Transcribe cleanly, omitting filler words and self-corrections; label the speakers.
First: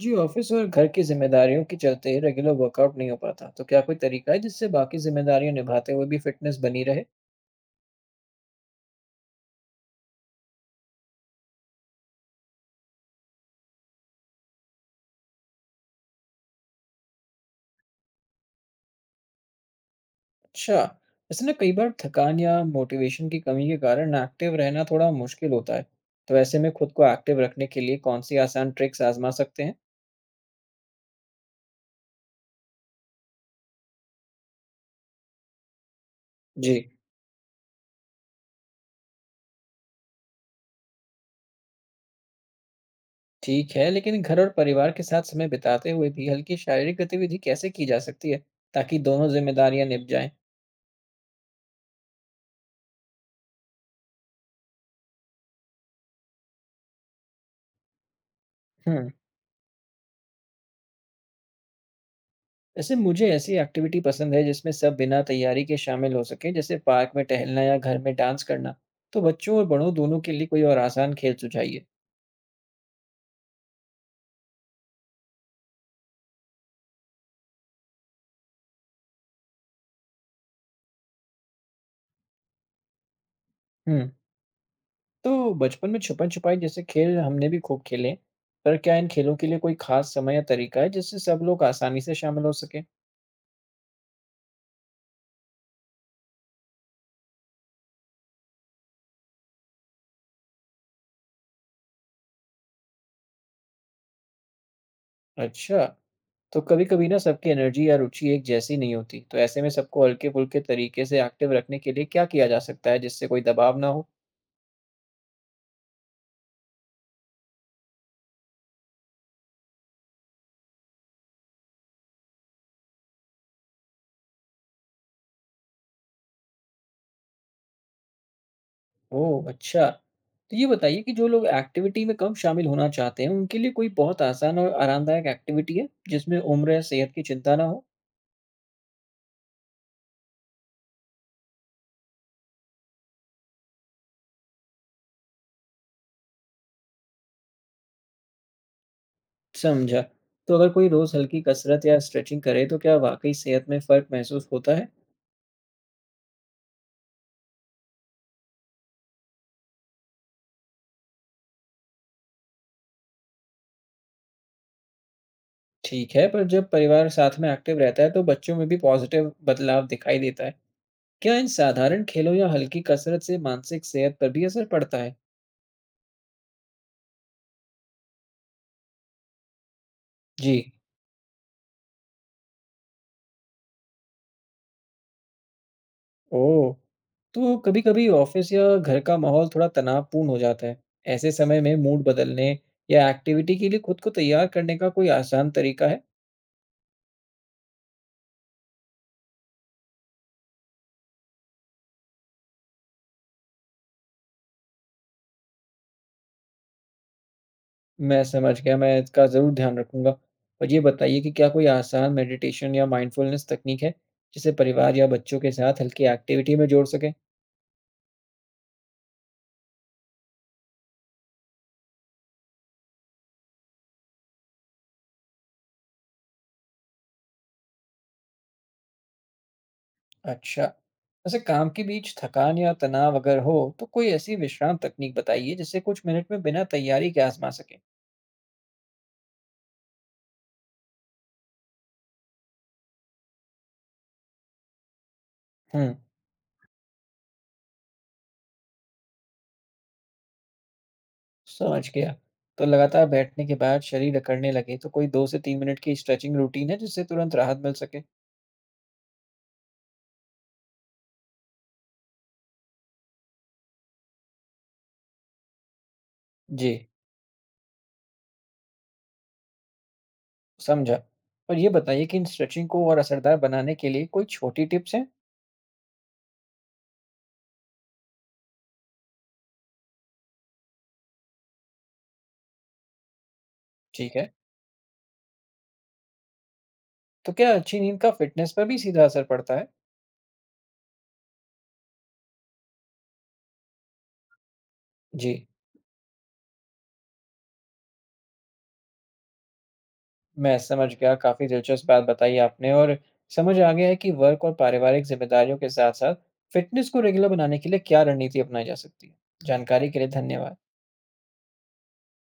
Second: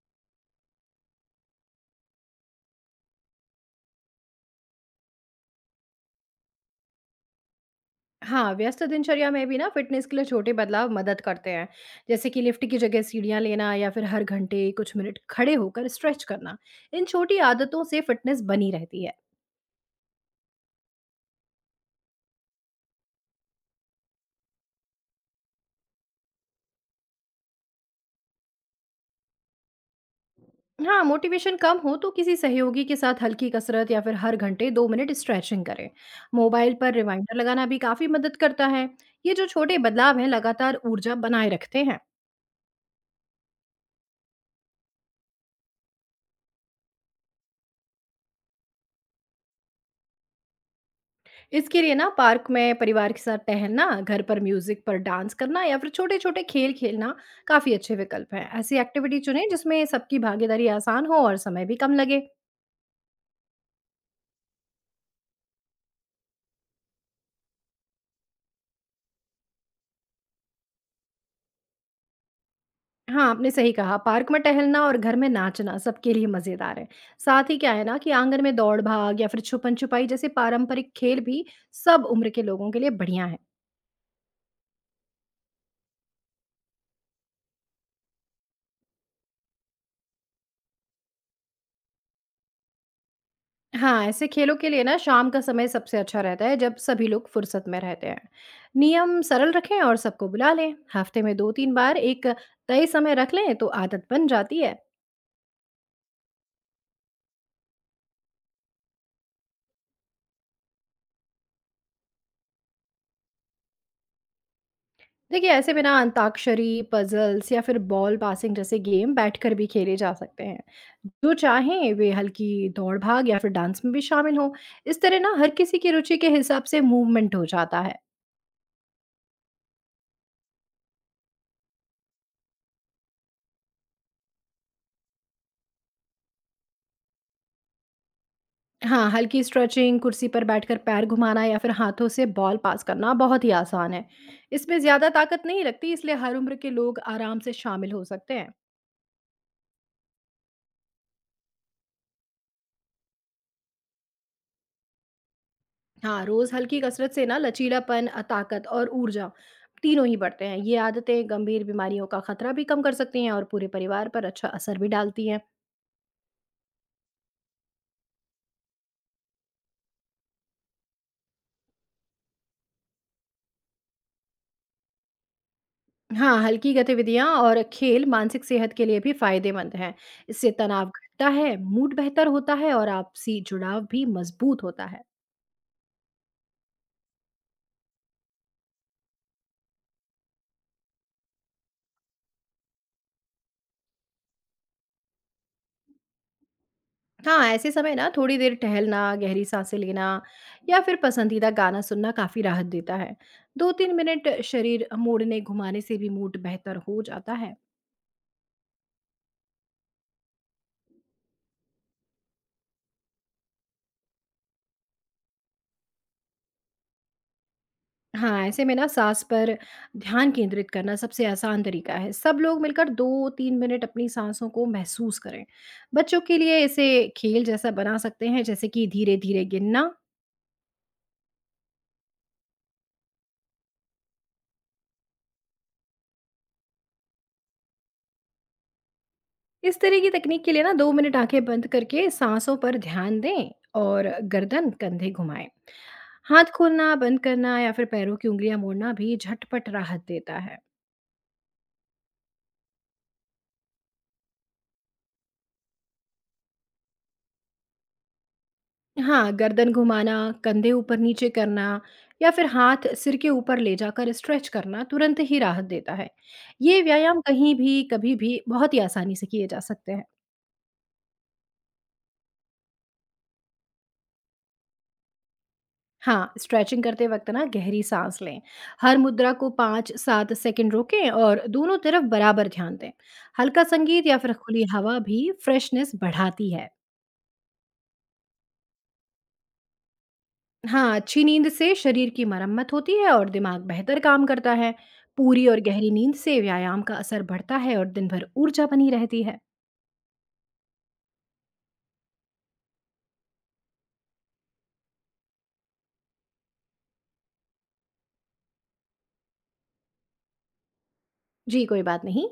Speaker 1: जी, office और घर की जिम्मेदारियों के चलते रेगुलर वर्कआउट नहीं हो पाता। तो क्या कोई तरीका है जिससे बाकी जिम्मेदारियां निभाते हुए भी फिटनेस बनी रहे?
Speaker 2: हाँ, व्यस्त दिनचर्या में भी ना फ़िटनेस के लिए छोटे बदलाव मदद करते हैं। जैसे कि लिफ्ट की जगह सीढ़ियाँ लेना या फिर हर घंटे कुछ मिनट खड़े होकर स्ट्रेच करना। इन छोटी आदतों से फ़िटनेस बनी रहती है।
Speaker 1: अच्छा, वैसे ना कई बार थकान या मोटिवेशन की कमी के कारण एक्टिव रहना थोड़ा मुश्किल होता है। तो ऐसे में खुद को एक्टिव रखने के लिए कौन सी आसान ट्रिक्स आजमा सकते हैं?
Speaker 2: हाँ, मोटिवेशन कम हो तो किसी सहयोगी के साथ हल्की कसरत या फिर हर घंटे 2 मिनट स्ट्रेचिंग करें। मोबाइल
Speaker 1: जी।
Speaker 2: पर रिमाइंडर लगाना भी काफ़ी मदद करता है। ये जो छोटे बदलाव हैं लगातार ऊर्जा बनाए रखते हैं।
Speaker 1: ठीक है, लेकिन घर और परिवार के साथ समय बिताते हुए भी हल्की शारीरिक गतिविधि कैसे की जा सकती है ताकि दोनों जिम्मेदारियां निभ जाएं?
Speaker 2: इसके लिए ना पार्क में परिवार के साथ टहलना, घर पर म्यूजिक पर डांस करना या फिर छोटे-छोटे खेल खेलना काफ़ी अच्छे विकल्प हैं। ऐसी
Speaker 1: हम्म।
Speaker 2: एक्टिविटी चुनें जिसमें सबकी भागीदारी आसान हो और समय भी कम लगे।
Speaker 1: वैसे मुझे ऐसी एक्टिविटी पसंद है जिसमें सब बिना तैयारी के शामिल हो सकें, जैसे पार्क में टहलना या घर में डांस करना। तो बच्चों और बड़ों दोनों के लिए कोई और आसान खेल सुझाइए।
Speaker 2: हाँ, आपने सही कहा, पार्क में टहलना और घर में नाचना सबके लिए मज़ेदार है। साथ ही क्या है ना कि आंगन में दौड़-भाग या फिर छुपन-छुपाई जैसे पारंपरिक खेल भी सब उम्र के लोगों के लिए बढ़िया हैं।
Speaker 1: हम्म। तो बचपन में छुपन छुपाई जैसे खेल हमने भी खूब खेले, पर क्या इन खेलों के लिए कोई खास समय या तरीका है जिससे सब लोग आसानी से शामिल हो सके?
Speaker 2: हाँ, ऐसे खेलों के लिए ना शाम का समय सबसे अच्छा रहता है जब सभी लोग फुर्सत में रहते हैं। नियम सरल रखें और सबको बुला लें। हफ्ते में 2-3 बार एक तय समय रख लें तो आदत बन जाती है।
Speaker 1: अच्छा। तो कभी कभी ना सबकी एनर्जी या रुचि एक जैसी नहीं होती, तो ऐसे में सबको हल्के फुल्के तरीके से एक्टिव रखने के लिए क्या किया जा सकता है जिससे कोई दबाव ना हो?
Speaker 2: देखिए ऐसे में ना अंताक्षरी, पजल्स या फिर बॉल पासिंग जैसे गेम बैठकर भी खेले जा सकते हैं। जो चाहें वे हल्की दौड़-भाग या फिर डांस में भी शामिल हों। इस तरह ना हर किसी की रुचि के हिसाब से मूवमेंट हो जाता है।
Speaker 1: ओह! अच्छा। तो ये बताइए कि जो लोग एक्टिविटी में कम शामिल होना चाहते हैं, उनके लिए कोई बहुत आसान और आरामदायक एक्टिविटी है, जिसमें उम्र या सेहत की चिंता ना हो?
Speaker 2: हाँ, हल्की स्ट्रेचिंग, कुर्सी पर बैठकर पैर घुमाना या फिर हाथों से बॉल पास करना बहुत ही आसान है। इसमें ज़्यादा ताकत नहीं लगती, इसलिए हर उम्र के लोग आराम से शामिल हो सकते हैं।
Speaker 1: समझा। तो अगर कोई रोज़ हल्की कसरत या स्ट्रेचिंग करे, तो क्या वाक़ई सेहत में फ़र्क महसूस होता है?
Speaker 2: हाँ, रोज़ हल्की कसरत से ना लचीलापन, ताकत और ऊर्जा तीनों ही बढ़ते हैं। ये आदतें गंभीर बीमारियों का खतरा भी कम कर सकती हैं और पूरे परिवार पर अच्छा असर भी डालती हैं।
Speaker 1: ठीक है, पर जब परिवार साथ में एक्टिव रहता है, तो बच्चों में भी पॉज़िटिव बदलाव दिखाई देता है। क्या इन साधारण खेलों या हल्की कसरत से मानसिक सेहत पर भी असर पड़ता है?
Speaker 2: हाँ, हल्की गतिविधियाँ और खेल मानसिक सेहत के लिए भी फायदेमंद हैं। इससे
Speaker 1: जी।
Speaker 2: तनाव घटता है, मूड बेहतर होता है और आपसी जुड़ाव भी मजबूत होता है।
Speaker 1: ओह! तो कभी-कभी ऑफिस या घर का माहौल थोड़ा तनावपूर्ण हो जाता है। ऐसे समय में मूड बदलने या एक्टिविटी के लिए खुद को तैयार करने का कोई आसान तरीका है?
Speaker 2: हाँ, ऐसे समय ना थोड़ी देर टहलना, गहरी सांसें लेना या फिर पसंदीदा गाना सुनना काफ़ी राहत देता है। 2-3 मिनट शरीर मोड़ने, घुमाने से भी मूड बेहतर हो जाता है।
Speaker 1: मैं समझ गया, मैं इसका ज़रूर ध्यान रखूँगा। और ये बताइए कि क्या कोई आसान मेडिटेशन या माइंडफुलनेस तकनीक है, जिसे परिवार या बच्चों के साथ हल्की एक्टिविटी में जोड़ सकें?
Speaker 2: हाँ, ऐसे में ना साँस पर ध्यान केंद्रित करना सबसे आसान तरीका है। सब लोग मिलकर 2-3 मिनट अपनी सांसों को महसूस करें। बच्चों के लिए इसे खेल जैसा बना सकते हैं, जैसे कि धीरे-धीरे गिनना।
Speaker 1: अच्छा। वैसे काम के बीच थकान या तनाव अगर हो, तो कोई ऐसी विश्राम तकनीक बताइए, जिसे कुछ मिनट में बिना तैयारी के आज़मा सकें।
Speaker 2: इस तरह की तकनीक के लिए ना 2 मिनट आंखें बंद करके सांसों पर ध्यान दें और गर्दन कंधे घुमाएं।
Speaker 1: हुँ।
Speaker 2: हाथ खोलना बंद करना या फिर पैरों की उंगलियां मोड़ना भी झटपट राहत देता है।
Speaker 1: समझ गया। तो लगातार बैठने के बाद शरीर अकड़ने लगे तो कोई 2 से 3 मिनट की स्ट्रेचिंग रूटीन है जिससे तुरंत राहत मिल सके?
Speaker 2: हाँ, गर्दन घुमाना, कंधे ऊपर नीचे करना या फिर हाथ सिर के ऊपर ले जाकर स्ट्रेच करना तुरंत ही राहत देता है।
Speaker 1: जी।
Speaker 2: ये व्यायाम कहीं भी कभी भी बहुत ही आसानी से किए जा सकते हैं।
Speaker 1: समझा। और ये बताइए कि इन स्ट्रेचिंग को और असरदार बनाने के लिए कोई छोटी टिप्स हैं?
Speaker 2: हाँ, स्ट्रेचिंग करते वक़्त ना गहरी साँस लें। हर मुद्रा को 5-7 सेकंड रोकें और दोनों तरफ बराबर ध्यान दें। हल्का संगीत
Speaker 1: ठीक
Speaker 2: या
Speaker 1: है।
Speaker 2: फिर खुली हवा भी फ्रेशनेस बढ़ाती है।
Speaker 1: तो क्या अच्छी नींद का फ़िटनेस पर भी सीधा असर पड़ता है?
Speaker 2: हाँ, अच्छी नींद से शरीर की मरम्मत होती है और दिमाग बेहतर काम करता है।
Speaker 1: जी।
Speaker 2: पूरी और गहरी नींद से व्यायाम का असर बढ़ता है और दिन भर ऊर्जा बनी रहती है।
Speaker 1: मैं समझ गया। काफ़ी दिलचस्प बात बताई आपने और समझ आ गया है कि वर्क और पारिवारिक जिम्मेदारियों के साथ-साथ फ़िटनेस को रेगुलर बनाने के लिए क्या रणनीति अपनाई जा सकती है। जानकारी के लिए धन्यवाद।
Speaker 2: जी, कोई बात नहीं।